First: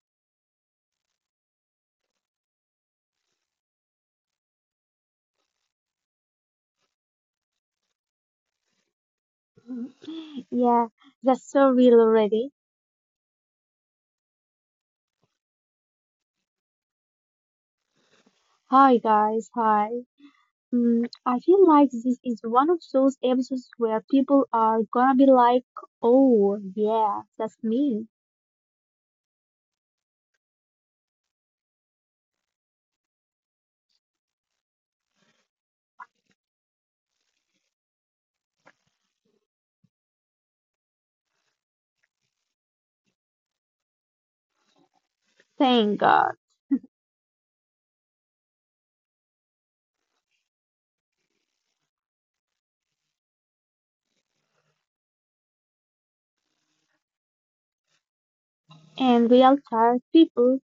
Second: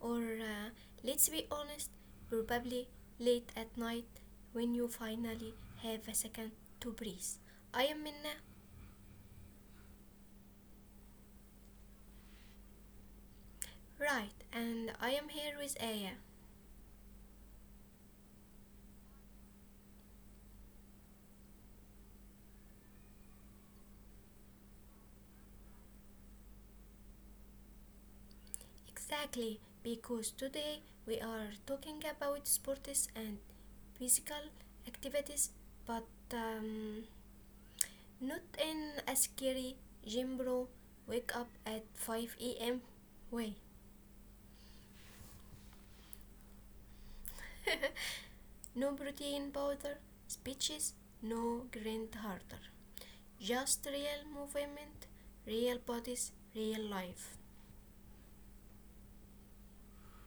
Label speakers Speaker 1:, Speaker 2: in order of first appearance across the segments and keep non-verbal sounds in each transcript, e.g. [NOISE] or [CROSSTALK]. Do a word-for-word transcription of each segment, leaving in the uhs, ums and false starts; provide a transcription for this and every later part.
Speaker 1: or uh, let's be honest, probably late at night when you finally have a second to breathe. I am Minna,
Speaker 2: [LAUGHS] Yeah, that's so real already.
Speaker 1: right, and I am here with Aya.
Speaker 2: Hi guys, hi. Mm, I feel like this is one of those episodes where people are gonna be like, oh yeah, that's me.
Speaker 1: Exactly, because today we are talking about sports and physical activities, but um, not in a scary gym bro wake up at five a m way.
Speaker 2: Thank God.
Speaker 1: [LAUGHS] No protein powder, speeches, no grand harder. Just real movement, real bodies, real life.
Speaker 2: And we real tired people.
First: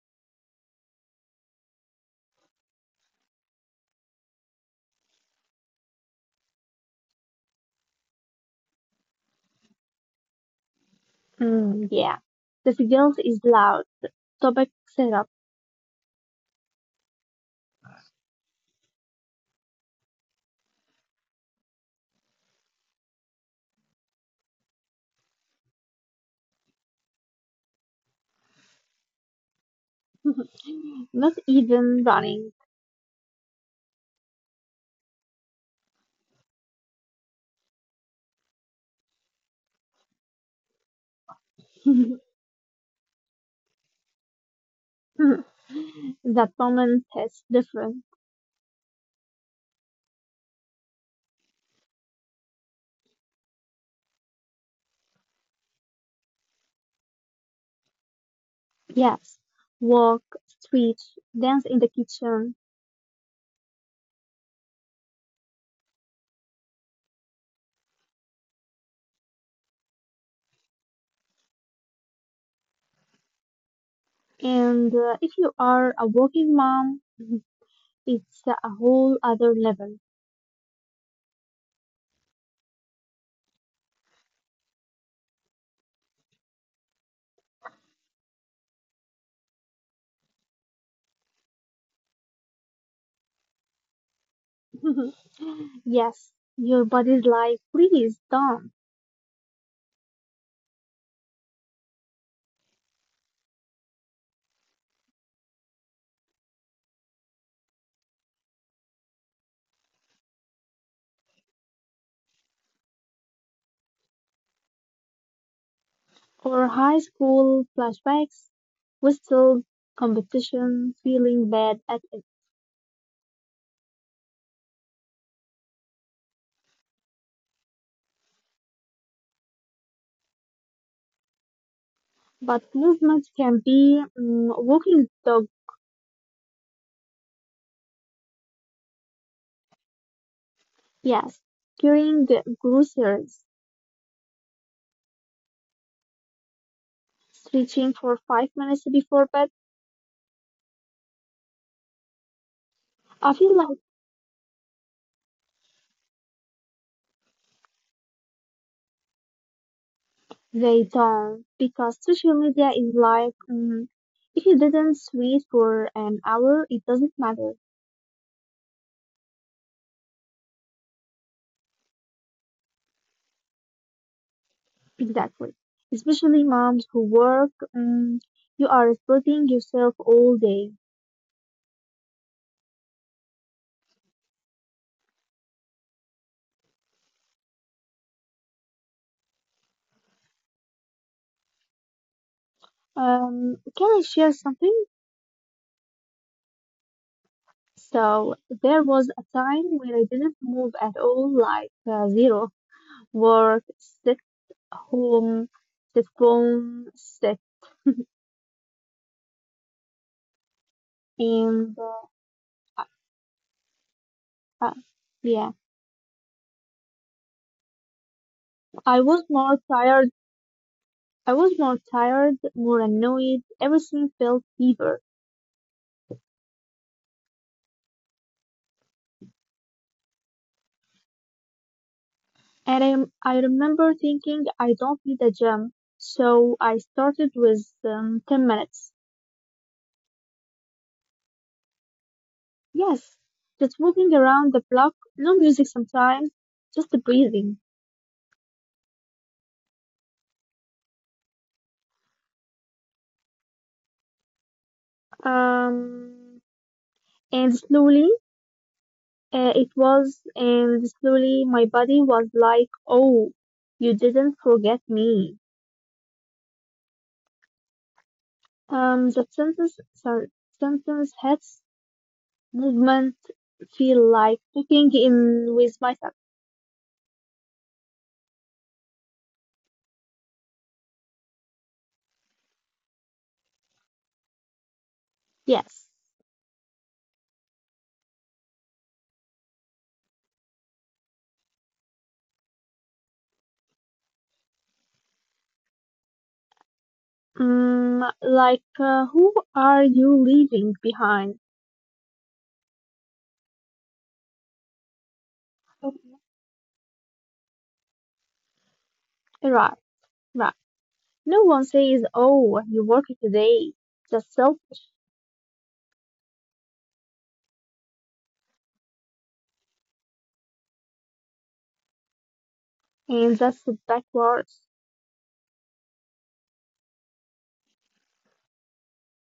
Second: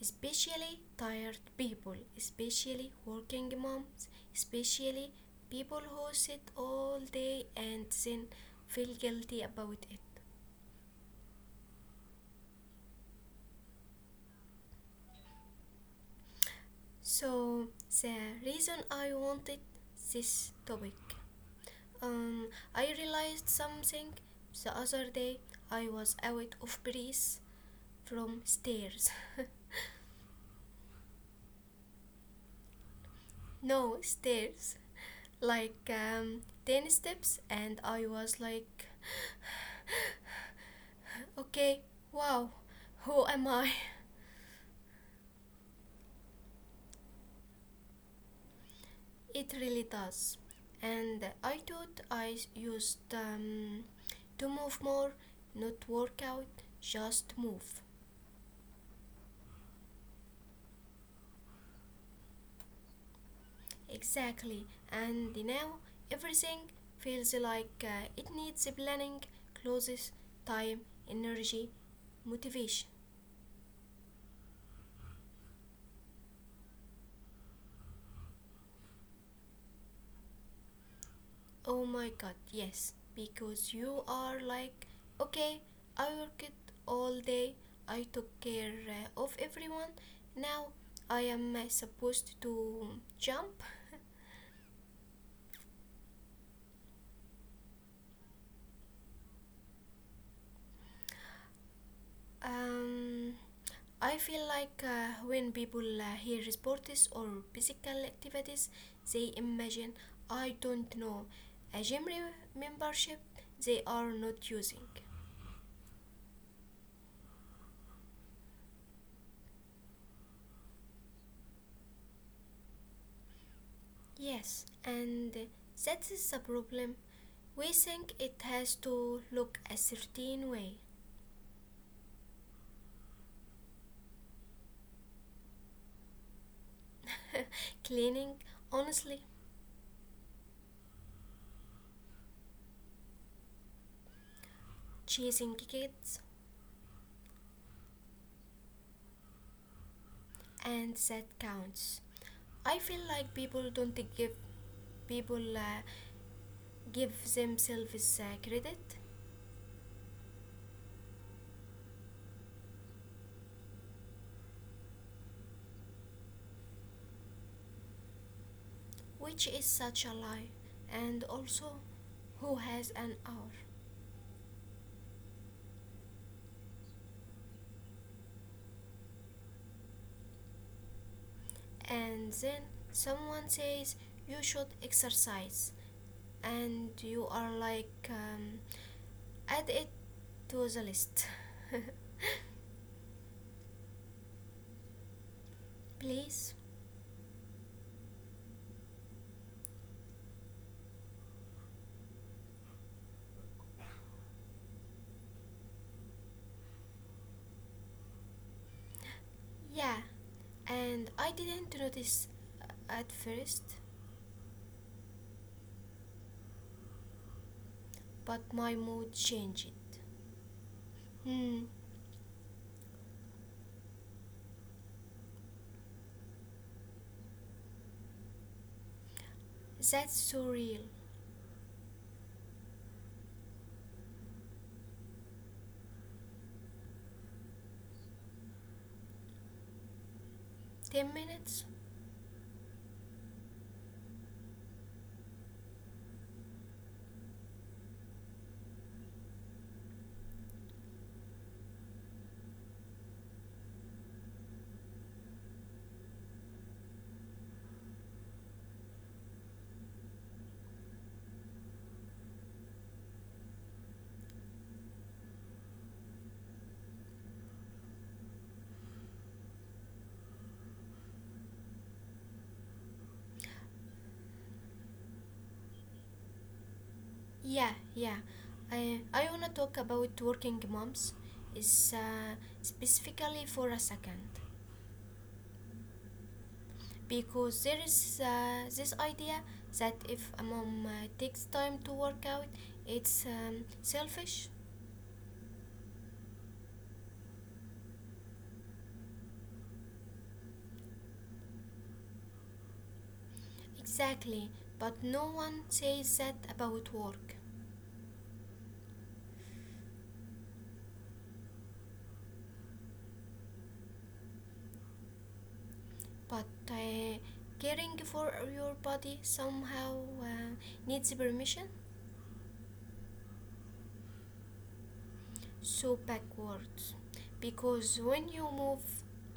Speaker 1: Especially tired people, especially working moms, especially people who sit all day and then feel guilty about it.
Speaker 2: Mm, yeah. The guilt is loud. Topic setup.
Speaker 1: So, the reason I wanted this topic. Um, I realized something the other day. I was out of breath from stairs.
Speaker 2: [LAUGHS] Not even running.
Speaker 1: [LAUGHS] No, stairs. Like um, ten steps, and I was like, okay, wow, who am I? [LAUGHS]
Speaker 2: [LAUGHS] That moment is different.
Speaker 1: It really does. And I thought I used um, to move more, not work out, just move.
Speaker 2: Yes. Walk, street, dance in the kitchen.
Speaker 1: Exactly, and now everything feels like uh, it needs planning, clothes, time, energy, motivation.
Speaker 2: And uh, if you are a working mom, [LAUGHS] it's a whole other level.
Speaker 1: Oh my god, yes, because you are like, okay, I worked all day, I took care uh, of everyone, now I am uh, supposed to jump.
Speaker 2: [LAUGHS] Yes, your body's like, please don't.
Speaker 1: Um, I feel like uh, when people uh, hear sports or physical activities, they imagine, I don't know, a gym re- membership they are not using.
Speaker 2: For high school flashbacks, whistles, competition, feeling bad at it.
Speaker 1: Yes, and that is the problem. We think it has to look a certain way.
Speaker 2: But movement can be mm, walking the dog,
Speaker 1: Cleaning, honestly,
Speaker 2: yes, carrying the groceries,
Speaker 1: chasing kids,
Speaker 2: stretching for five minutes before bed.
Speaker 1: and that counts. I feel
Speaker 2: I
Speaker 1: like
Speaker 2: feel
Speaker 1: people
Speaker 2: like.
Speaker 1: don't give people uh, give themselves uh, credit.
Speaker 2: They don't because social media is like mm, if you didn't tweet for an hour, it doesn't matter.
Speaker 1: Which is such a lie, and also who has an hour.
Speaker 2: Exactly. Especially moms who work, mm, you are splitting yourself all day.
Speaker 1: And then someone says you should exercise, and you are like, um, add it to the list. [LAUGHS]
Speaker 2: Um, can I share something?
Speaker 1: Please.
Speaker 2: So there was a time when I didn't move at all, like uh, zero work, sit home, sit phone, sit
Speaker 1: Yeah, and I didn't
Speaker 2: in.
Speaker 1: notice
Speaker 2: Uh,
Speaker 1: at first,
Speaker 2: uh, yeah,
Speaker 1: but my mood
Speaker 2: I was
Speaker 1: changed.
Speaker 2: more tired I
Speaker 1: Hmm,
Speaker 2: was more tired, more annoyed, everything felt heavier.
Speaker 1: that's so real.
Speaker 2: And I, I remember thinking I don't need a gym, so I started with um, 10 minutes.
Speaker 1: ten minutes.
Speaker 2: Yes, just walking around the block, no music sometimes, just the breathing. Um, and slowly uh, it was, and slowly my body was like, oh, you didn't forget me. Um, that sentence, sen- sentence hits movement feel like checking in with myself.
Speaker 1: Yeah, yeah. I, I want to talk about working moms is uh, specifically for a second
Speaker 2: Yes.
Speaker 1: because there is uh, this idea that if a mom uh, takes time to work out, it's um, selfish.
Speaker 2: Mm, like, uh, who are you leaving behind?
Speaker 1: Exactly, but no one says
Speaker 2: Okay.
Speaker 1: that about work.
Speaker 2: Right, right. No one says, oh, you work today. That's selfish,
Speaker 1: But uh, caring for your body somehow uh, needs permission.
Speaker 2: and that's backwards.
Speaker 1: So backwards, because when you move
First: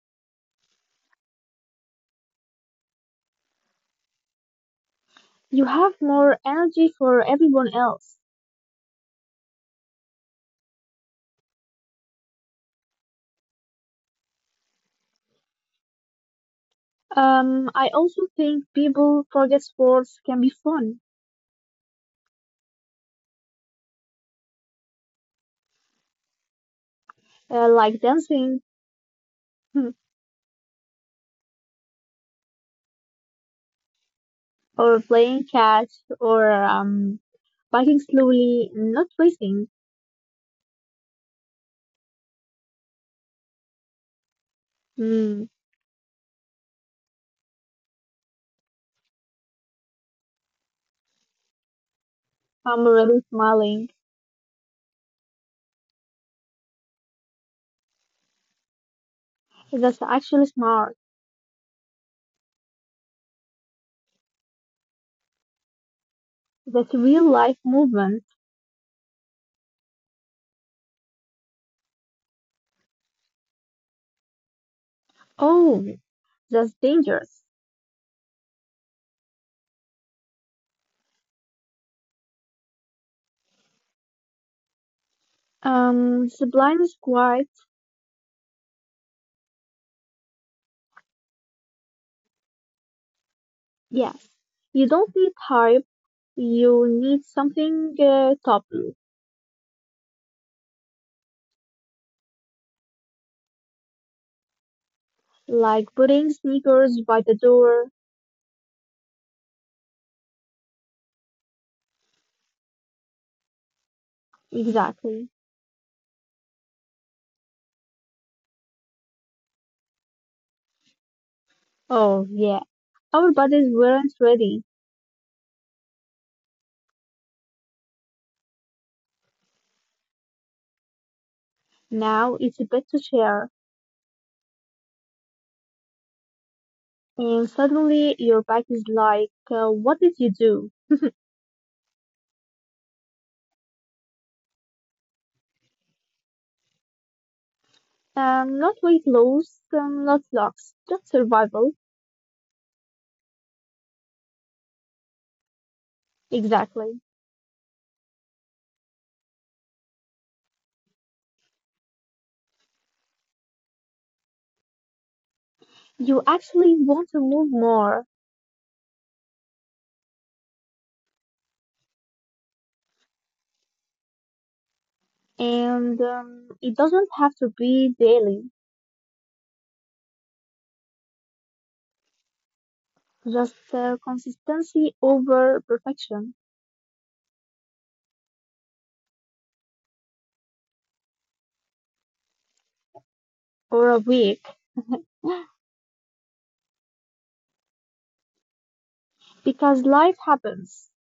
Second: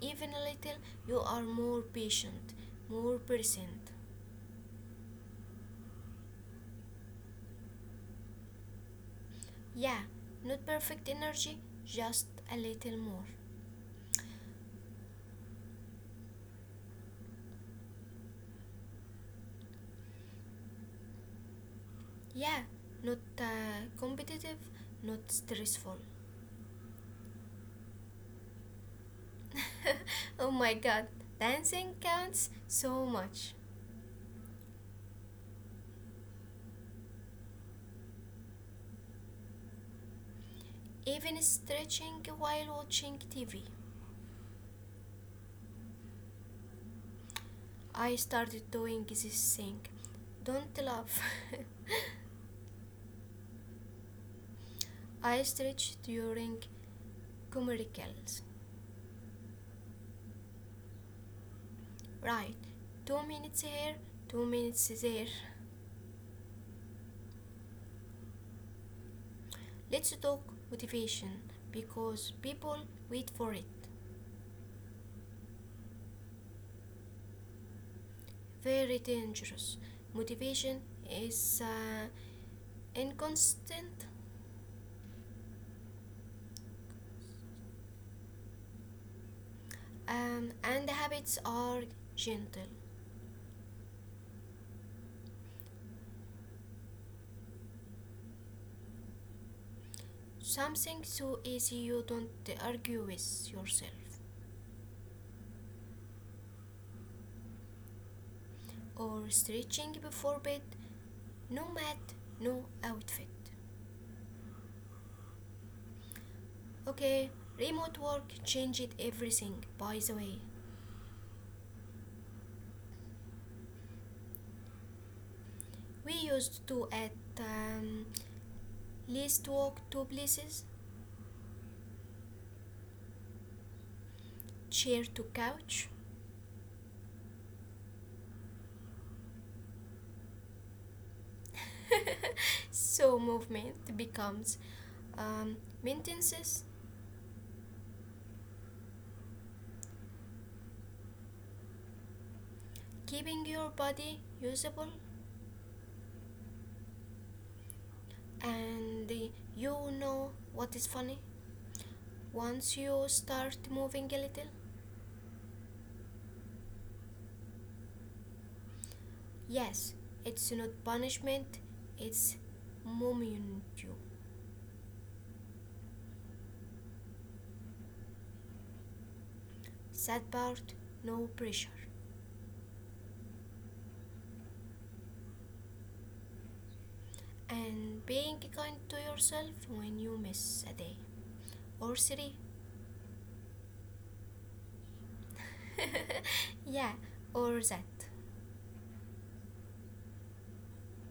Speaker 1: even a little you are more patient, more present.
Speaker 2: You have more energy for everyone else.
Speaker 1: Yeah, not perfect energy, just a little more.
Speaker 2: Um, I also think people forget sports can be fun,
Speaker 1: Yeah, not uh, competitive, not stressful.
Speaker 2: uh, like dancing. [LAUGHS]
Speaker 1: [LAUGHS] Oh my god, dancing counts so much.
Speaker 2: Or playing catch or um, biking slowly, not racing.
Speaker 1: Even stretching while watching tv,
Speaker 2: Mm,
Speaker 1: I started doing this thing, don't laugh. [LAUGHS]
Speaker 2: I'm already smiling.
Speaker 1: I stretch during commercials.
Speaker 2: That's actually smart.
Speaker 1: Right. Two minutes here, two minutes there.
Speaker 2: That's real life movement.
Speaker 1: Let's talk motivation because people wait for it.
Speaker 2: Oh, that's dangerous.
Speaker 1: Very dangerous. Motivation is uh, inconstant,
Speaker 2: Um, sublime is quite.
Speaker 1: um, and habits are gentle.
Speaker 2: Yes. You don't need hype. You need something uh, toppy,
Speaker 1: Something so easy you don't argue with yourself.
Speaker 2: like putting sneakers by the door.
Speaker 1: Or stretching before bed, no mat, no outfit.
Speaker 2: Exactly.
Speaker 1: Okay, remote work changed everything, by the way.
Speaker 2: Oh, yeah. Our bodies weren't ready.
Speaker 1: We used to at um, least walk two places,
Speaker 2: Now it's a bit to share.
Speaker 1: chair to couch.
Speaker 2: And suddenly your back is like, uh, what did you do?
Speaker 1: [LAUGHS] So movement becomes um, maintenance,
Speaker 2: Um, not weight loss, um, not locks, just survival.
Speaker 1: keeping your body usable,
Speaker 2: Exactly.
Speaker 1: and you know what is funny. Once you start moving a little,
Speaker 2: You actually want to move more,
Speaker 1: yes, it's not punishment, it's moment you.
Speaker 2: and um, it doesn't have to be daily,
Speaker 1: Sad part, no pressure,
Speaker 2: just uh, consistency over perfection
Speaker 1: and being kind to yourself when you miss a day or three.
Speaker 2: or a week,
Speaker 1: [LAUGHS] Yeah, or that.
Speaker 2: because life happens,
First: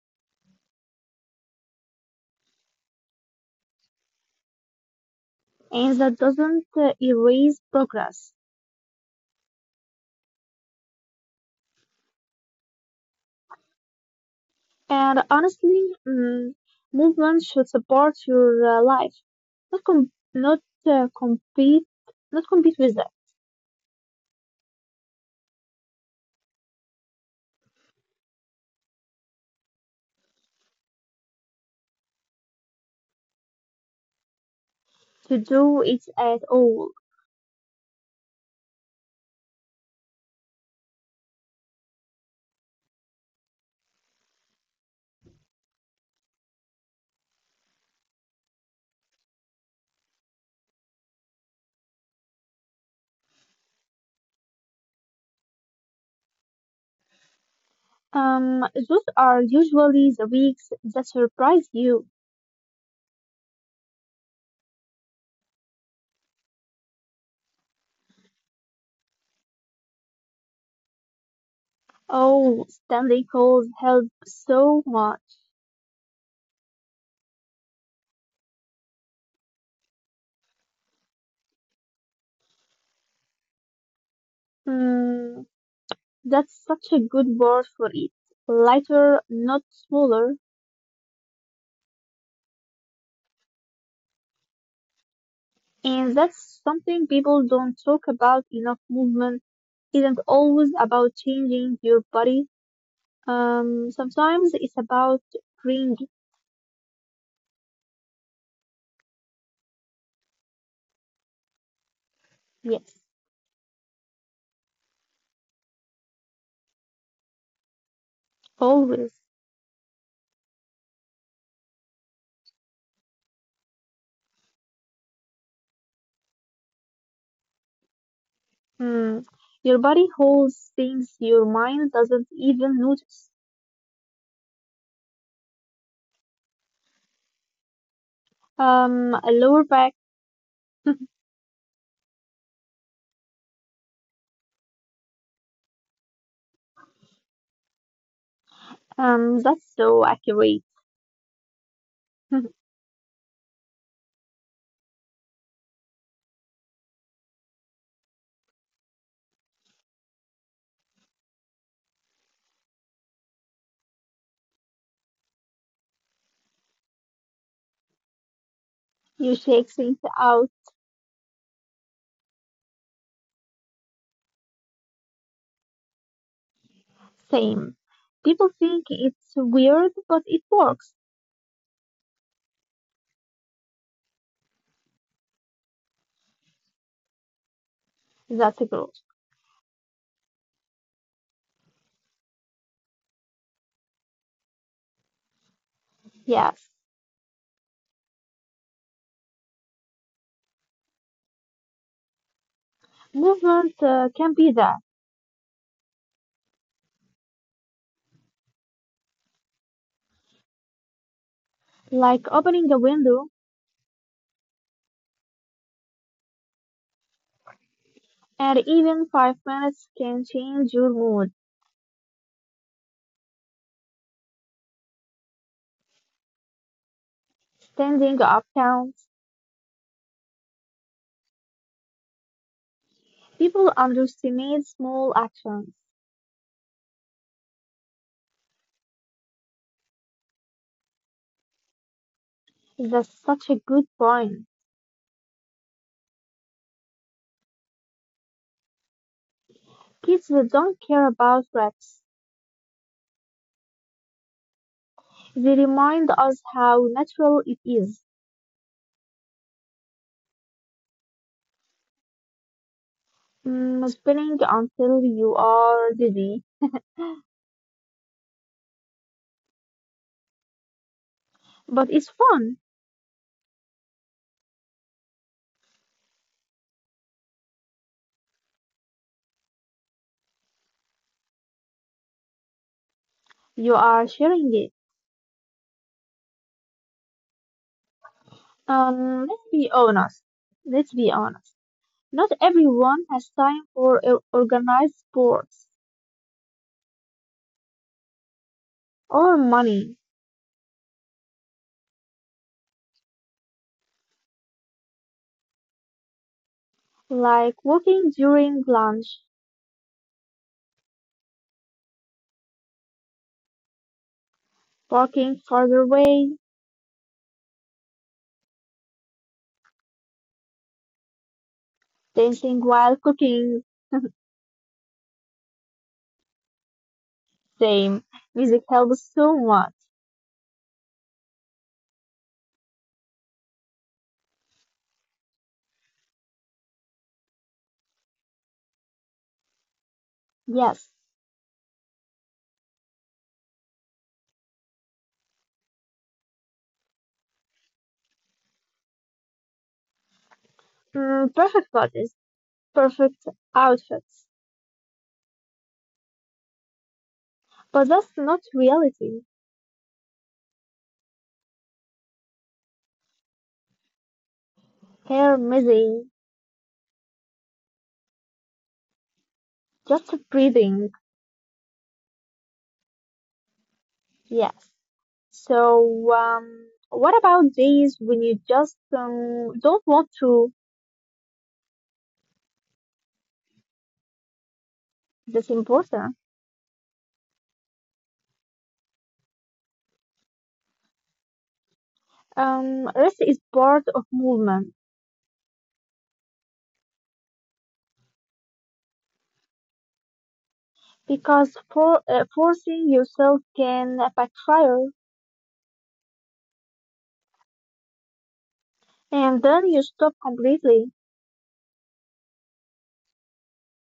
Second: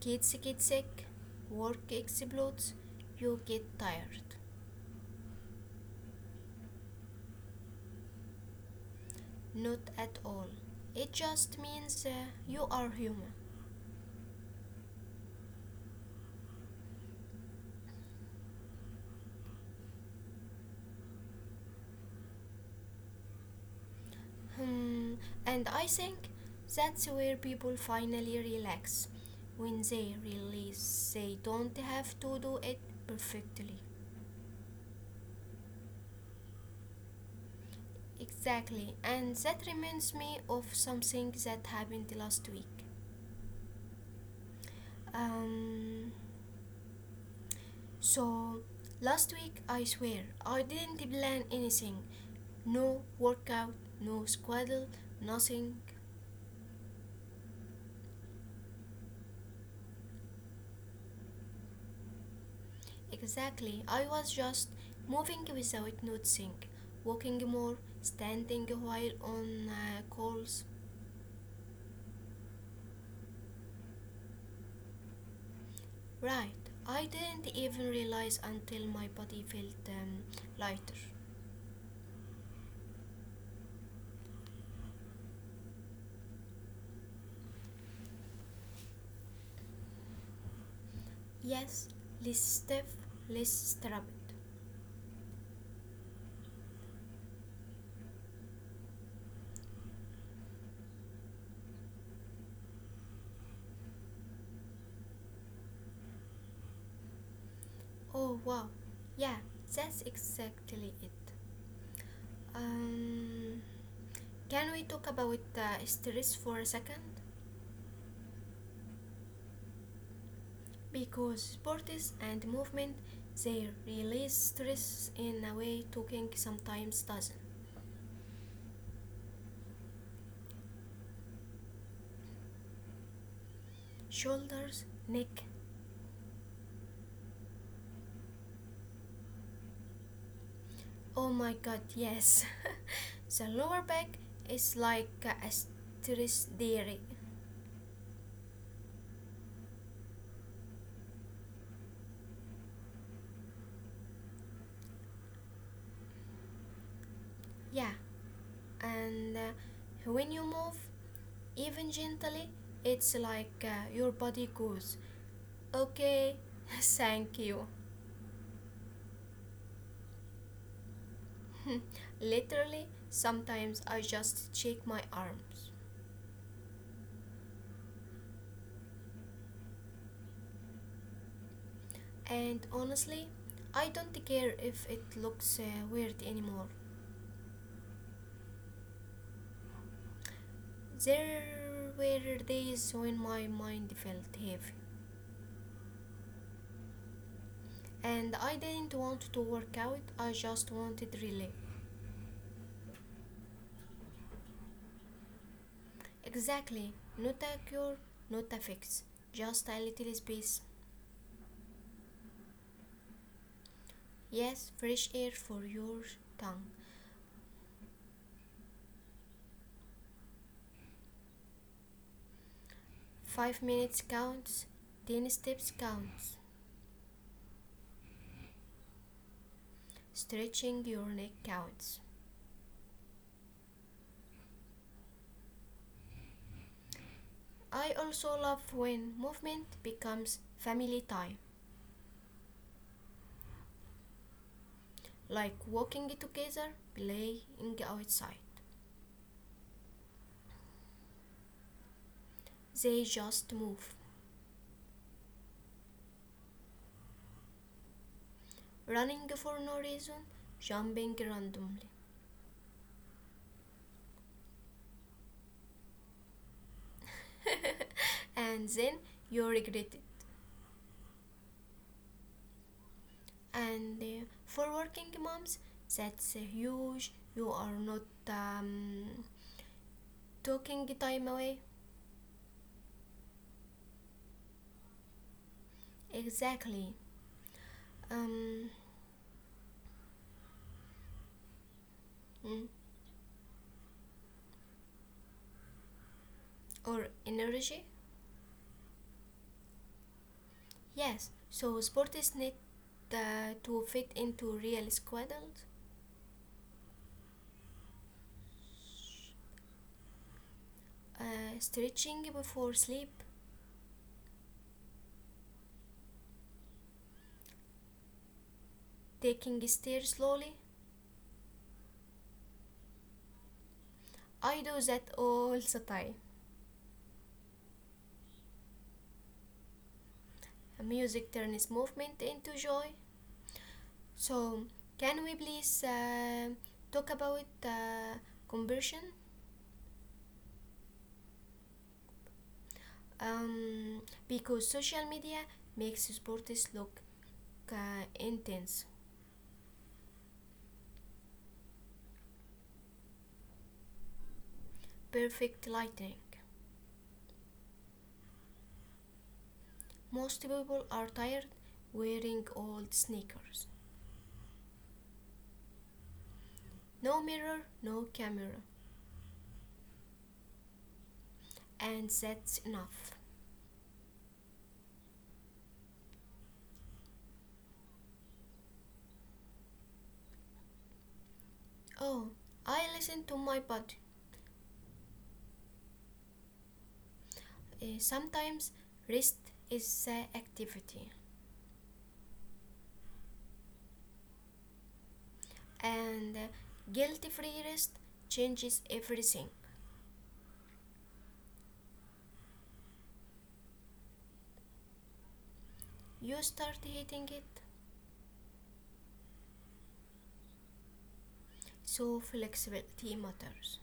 Speaker 1: Kids get sick, work explodes, you get tired.
Speaker 2: and that doesn't uh, erase progress.
Speaker 1: Not at all. It just means uh, you are human.
Speaker 2: And honestly, mm, movement should support your uh, life, not com- not uh, compete, not compete with it
Speaker 1: Hmm, and I think that's where people finally relax. When they realize they don't have to do it perfectly.
Speaker 2: to do it at all.
Speaker 1: Exactly, and that reminds me of something that happened last week. Um, So, Last week, I swear, I didn't plan anything. No workout, no squaddle, nothing.
Speaker 2: Um, those are usually the weeks that surprise you.
Speaker 1: Exactly, I was just moving without noticing, walking more, standing while on uh, calls.
Speaker 2: Oh, Stanley calls help so much.
Speaker 1: Right, I didn't even realize until my body felt um, lighter.
Speaker 2: Mm, that's such a good word for it. Lighter, not smaller.
Speaker 1: Yes, less stiff, less strapped.
Speaker 2: And that's something people don't talk about enough. Movement isn't always about changing your body. Um, sometimes it's about freeing.
Speaker 1: Oh wow, yeah, that's exactly it.
Speaker 2: Yes,
Speaker 1: Um, can we talk about uh, stress for a second?
Speaker 2: always.
Speaker 1: Because sports and movement, they release stress in a way talking sometimes doesn't.
Speaker 2: Mm, your body holds things your mind doesn't even notice.
Speaker 1: Shoulders, neck.
Speaker 2: Um, a lower back. [LAUGHS]
Speaker 1: Oh my god, yes. [LAUGHS] The lower back is like a stress dairy.
Speaker 2: Um, that's so accurate. [LAUGHS]
Speaker 1: Yeah, and uh, when you move even gently it's like uh, your body goes okay. [LAUGHS] Thank you.
Speaker 2: You shake things out.
Speaker 1: [LAUGHS] Literally sometimes I just shake my arms,
Speaker 2: Same. People think it's weird, but it works.
Speaker 1: and honestly I don't care if it looks uh, weird anymore.
Speaker 2: That's a growth.
Speaker 1: There were days when my mind felt heavy
Speaker 2: Yes.
Speaker 1: and I didn't want to work out, I just wanted relief.
Speaker 2: Movement uh, can be that,
Speaker 1: Exactly. Not a cure, not a fix. Just a little space.
Speaker 2: like opening a window,
Speaker 1: Yes, fresh air for your tongue.
Speaker 2: and even five minutes can change your mood.
Speaker 1: Five minutes counts. Ten steps counts.
Speaker 2: Standing up counts.
Speaker 1: Stretching your neck counts.
Speaker 2: People underestimate small actions.
Speaker 1: I also love when movement becomes family time,
Speaker 2: That's such a good point.
Speaker 1: like walking together, playing outside.
Speaker 2: Kids don't care about reps.
Speaker 1: They just move,
Speaker 2: They remind us how natural it is.
Speaker 1: running for no reason, jumping randomly,
Speaker 2: Mm, spinning until you are dizzy,
Speaker 1: [LAUGHS] and then you regret it.
Speaker 2: but it's fun.
Speaker 1: And uh, for working moms that's uh, huge, you are not um, taking time away.
Speaker 2: You are sharing it.
Speaker 1: Exactly. um,
Speaker 2: Um, let's be honest. Let's be honest. Not
Speaker 1: mm,
Speaker 2: everyone has time for o- organized sports
Speaker 1: or energy,
Speaker 2: or money,
Speaker 1: yes, so sport is need uh, to fit into real schedules,
Speaker 2: like walking during lunch,
Speaker 1: uh, stretching before sleep,
Speaker 2: parking farther away,
Speaker 1: taking stairs slowly,
Speaker 2: dancing while cooking. [LAUGHS]
Speaker 1: I do that all the time.
Speaker 2: Same. Music helps so much.
Speaker 1: Music turns movement into joy. So can we please uh, talk about uh, conversion.
Speaker 2: Yes.
Speaker 1: Um, because social media makes sports look uh, intense,
Speaker 2: Mm, perfect bodies, perfect outfits.
Speaker 1: perfect lighting.
Speaker 2: But that's not reality.
Speaker 1: Most people are tired wearing old sneakers.
Speaker 2: Hair messy.
Speaker 1: No mirror, no camera,
Speaker 2: Just breathing,
Speaker 1: and that's enough.
Speaker 2: yes. So, um, what about days when you just um, don't want to?
Speaker 1: Oh, I listen to my body.
Speaker 2: That's important.
Speaker 1: Uh, sometimes rest is the activity,
Speaker 2: Um, rest is part of movement,
Speaker 1: and guilt free rest changes everything.
Speaker 2: because for uh, forcing yourself can backfire,
Speaker 1: You start hating it,
Speaker 2: and then you stop completely.
Speaker 1: so flexibility matters.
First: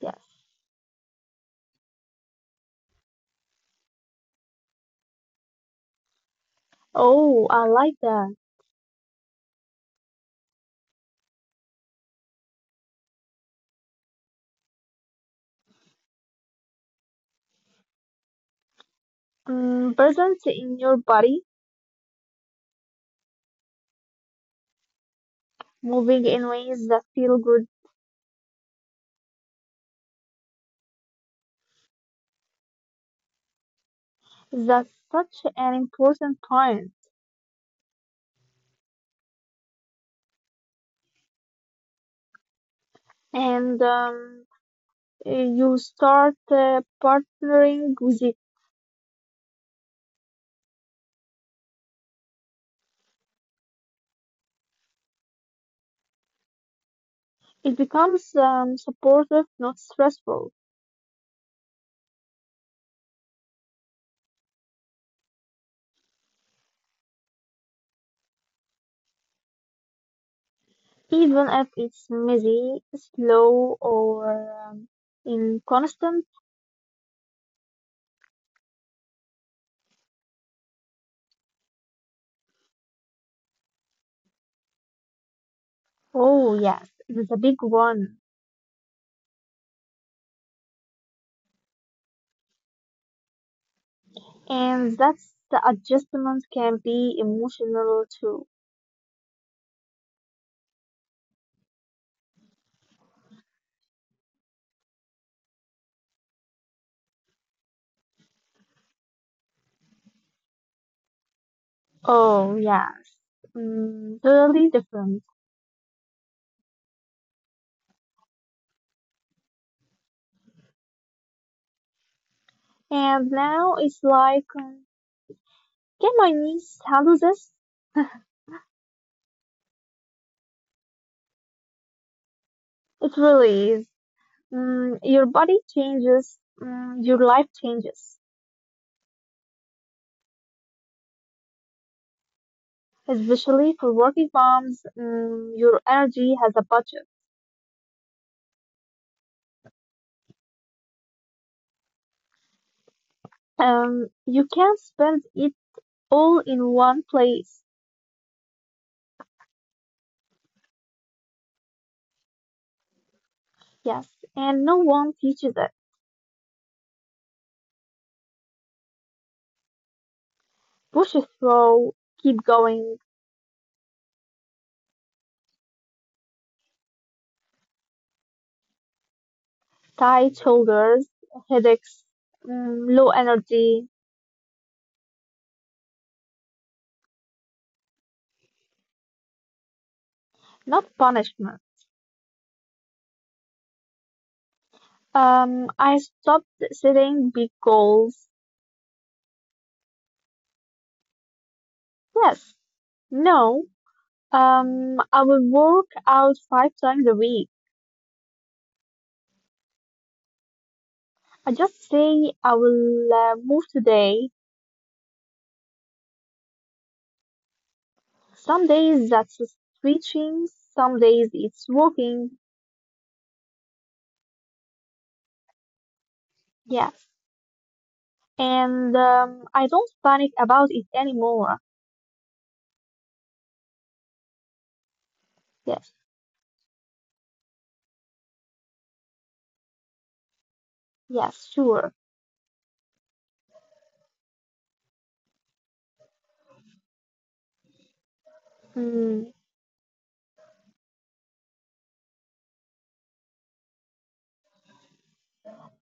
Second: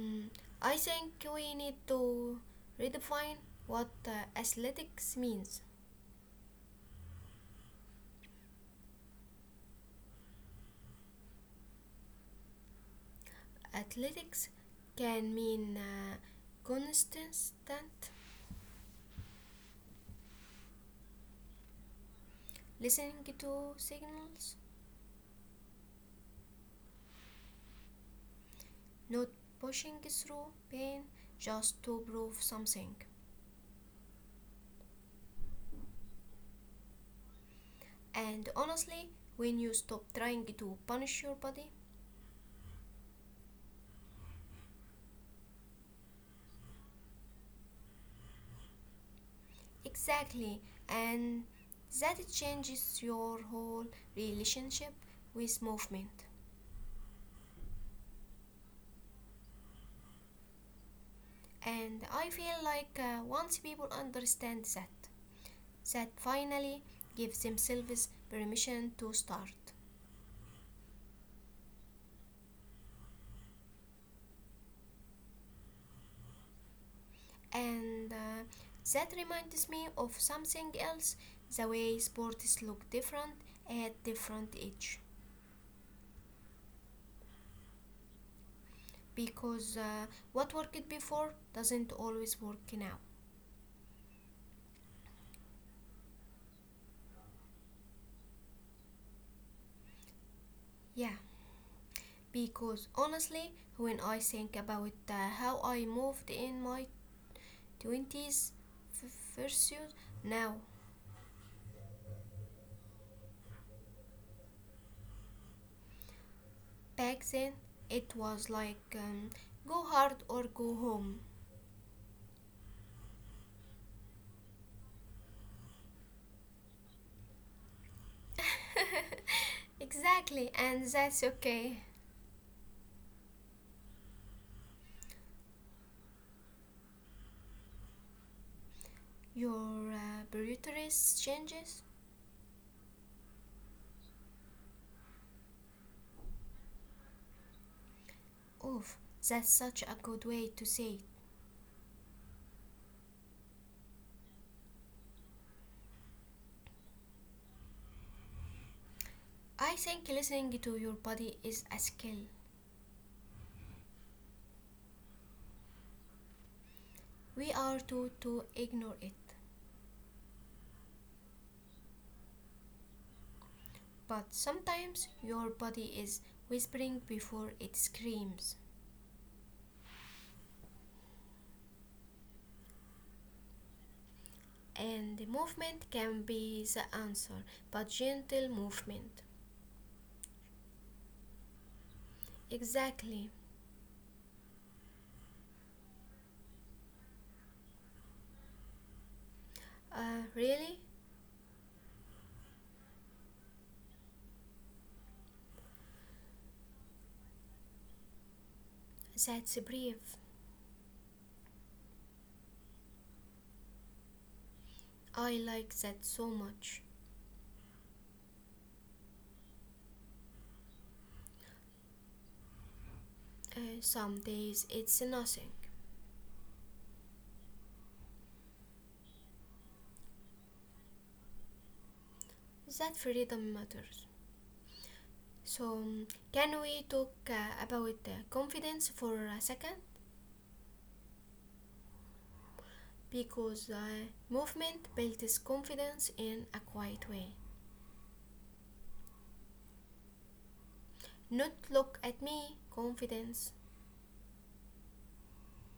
Speaker 2: Yes.
Speaker 1: I think we need to redefine what uh, athletics means.
Speaker 2: Oh, I like that.
Speaker 1: Athletics can mean uh, constant
Speaker 2: Um, present in your body,
Speaker 1: listening to signals,
Speaker 2: moving in ways that feel good.
Speaker 1: not pushing through pain just to prove something.
Speaker 2: That's such an important point.
Speaker 1: And honestly, when you stop trying to punish your body,
Speaker 2: And um, uh, you start uh, partnering with it.
Speaker 1: exactly, and that changes your whole relationship with movement.
Speaker 2: It becomes um, supportive, not stressful,
Speaker 1: And I feel like uh, once people understand that, that finally gives themselves permission to start.
Speaker 2: even if it's messy, slow, or um, inconstant.
Speaker 1: And uh, that reminds me of something else, the way sports look different at different age.
Speaker 2: Oh, yes, it's a big one.
Speaker 1: Because uh, what worked before doesn't always work now.
Speaker 2: And that's the adjustment can be emotional too.
Speaker 1: Yeah, because honestly, when I think about uh, how I moved in my twenties versus now.
Speaker 2: Oh, yes, mm, totally different.
Speaker 1: Back then, it was like um, go hard or go home.
Speaker 2: And now it's like, um, can my niece handle this?
Speaker 1: Exactly, and that's okay.
Speaker 2: It really is. Mm, your body changes, mm, your life changes.
Speaker 1: Your uh, priorities changes.
Speaker 2: Especially for working moms, mm, your energy has a budget.
Speaker 1: Oof, that's such a good way to say it.
Speaker 2: Um, you can't spend it all in one place.
Speaker 1: I think listening to your body is a skill.
Speaker 2: Yes, and no one teaches it.
Speaker 1: We are taught to ignore it,
Speaker 2: Push it through, keep going.
Speaker 1: but sometimes your body is whispering before it screams.
Speaker 2: Tight shoulders, headaches, mm, low energy,
Speaker 1: And the movement can be the answer, but gentle movement.
Speaker 2: not punishment.
Speaker 1: Exactly.
Speaker 2: Um, I stopped setting big goals.
Speaker 1: Uh, really?
Speaker 2: Yes, no. Um, I will work out five times a week.
Speaker 1: That's brief.
Speaker 2: I just say I will uh, move today.
Speaker 1: I like that so much.
Speaker 2: Some days that's stretching, some days it's walking.
Speaker 1: Uh, some days it's nothing.
Speaker 2: Yes. And um, I don't panic about it anymore.
Speaker 1: That freedom matters. So,
Speaker 2: Yes.
Speaker 1: um, can we talk uh, about uh, confidence for a second?
Speaker 2: Yes, sure.
Speaker 1: Because uh, movement builds confidence in a quiet way.
Speaker 2: Mm.
Speaker 1: Not look at me, confidence.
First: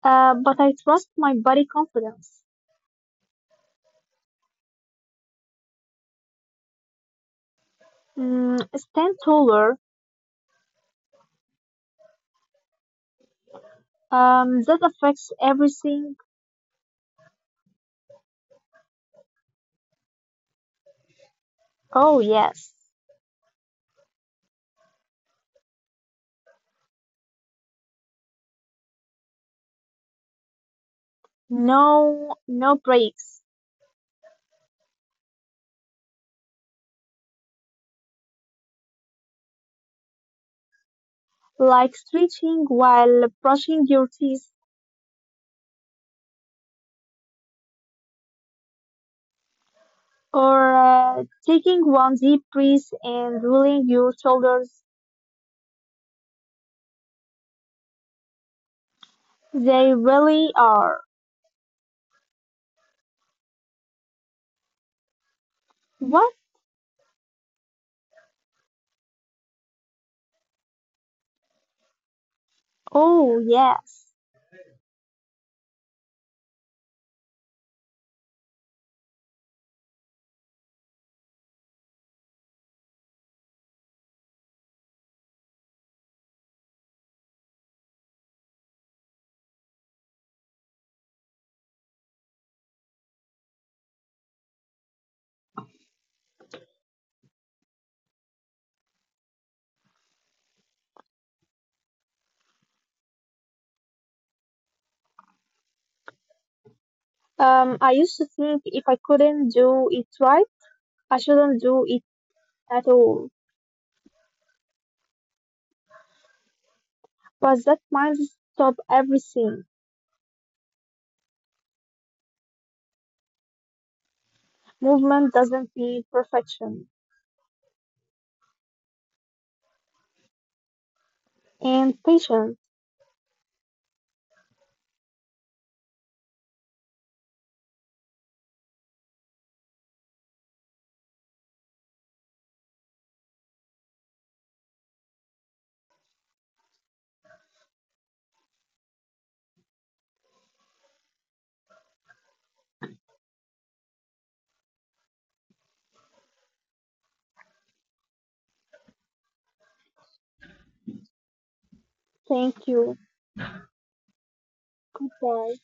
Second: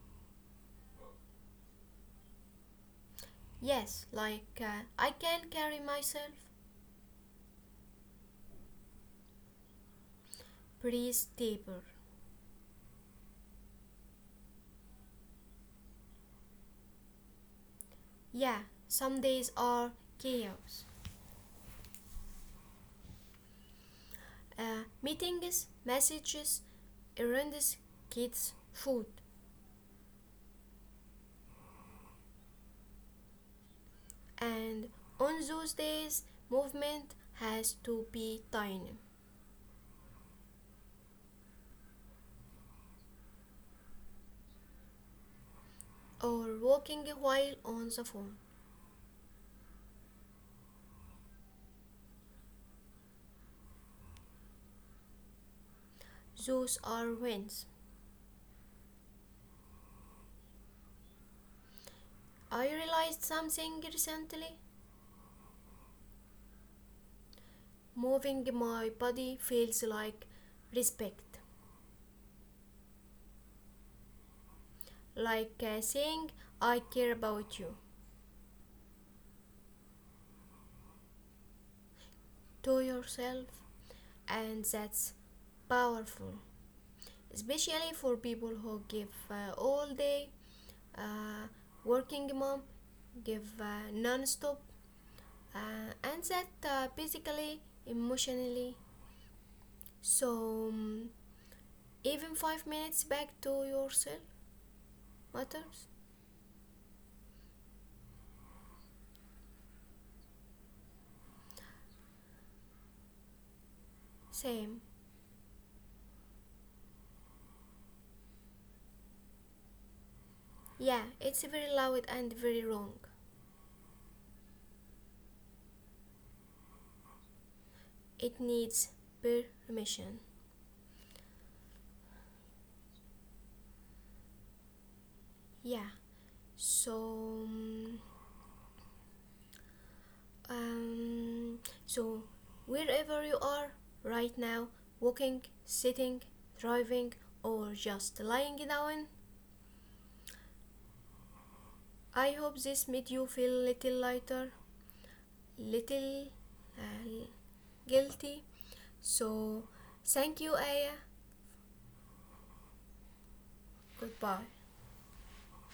Speaker 2: Uh, but I trust my body confidence.
Speaker 1: Yes, like uh, I can carry myself.
Speaker 2: Mm, stand taller.
Speaker 1: Breathe deeper.
Speaker 2: Um, that affects everything.
Speaker 1: Yeah, some days are chaos.
Speaker 2: Oh, yes.
Speaker 1: Uh, meetings, messages, horrendous kids' food,
Speaker 2: No, no breaks.
Speaker 1: and on those days, movement has to be tiny,
Speaker 2: Like stretching while brushing your teeth
Speaker 1: or walking a while on the phone.
Speaker 2: or uh, taking one deep breath and rolling your shoulders.
Speaker 1: Those are wins.
Speaker 2: They really are.
Speaker 1: I realized something recently.
Speaker 2: What?
Speaker 1: Moving my body feels like respect,
Speaker 2: Oh, yes.
Speaker 1: like uh, saying, I care about you to yourself, and that's powerful, especially for people who give uh, all day, uh, working mom, give uh, non-stop, uh, and that uh, physically, emotionally. So um, even five minutes back to yourself matters.
Speaker 2: Um, I used to think if I couldn't do it right, I shouldn't do it at all.
Speaker 1: Same.
Speaker 2: But that mindset stopped everything.
Speaker 1: Yeah, it's very loud and very wrong.
Speaker 2: Movement doesn't need perfection.
Speaker 1: It needs permission.
Speaker 2: And patience.
Speaker 1: Yeah. So um, um, so wherever you are right now, walking, sitting, driving, or just lying down, I hope this made you feel little lighter, little uh, guilty. So, thank you, Aya.
Speaker 2: Thank you.
Speaker 1: Goodbye.
Speaker 2: Goodbye.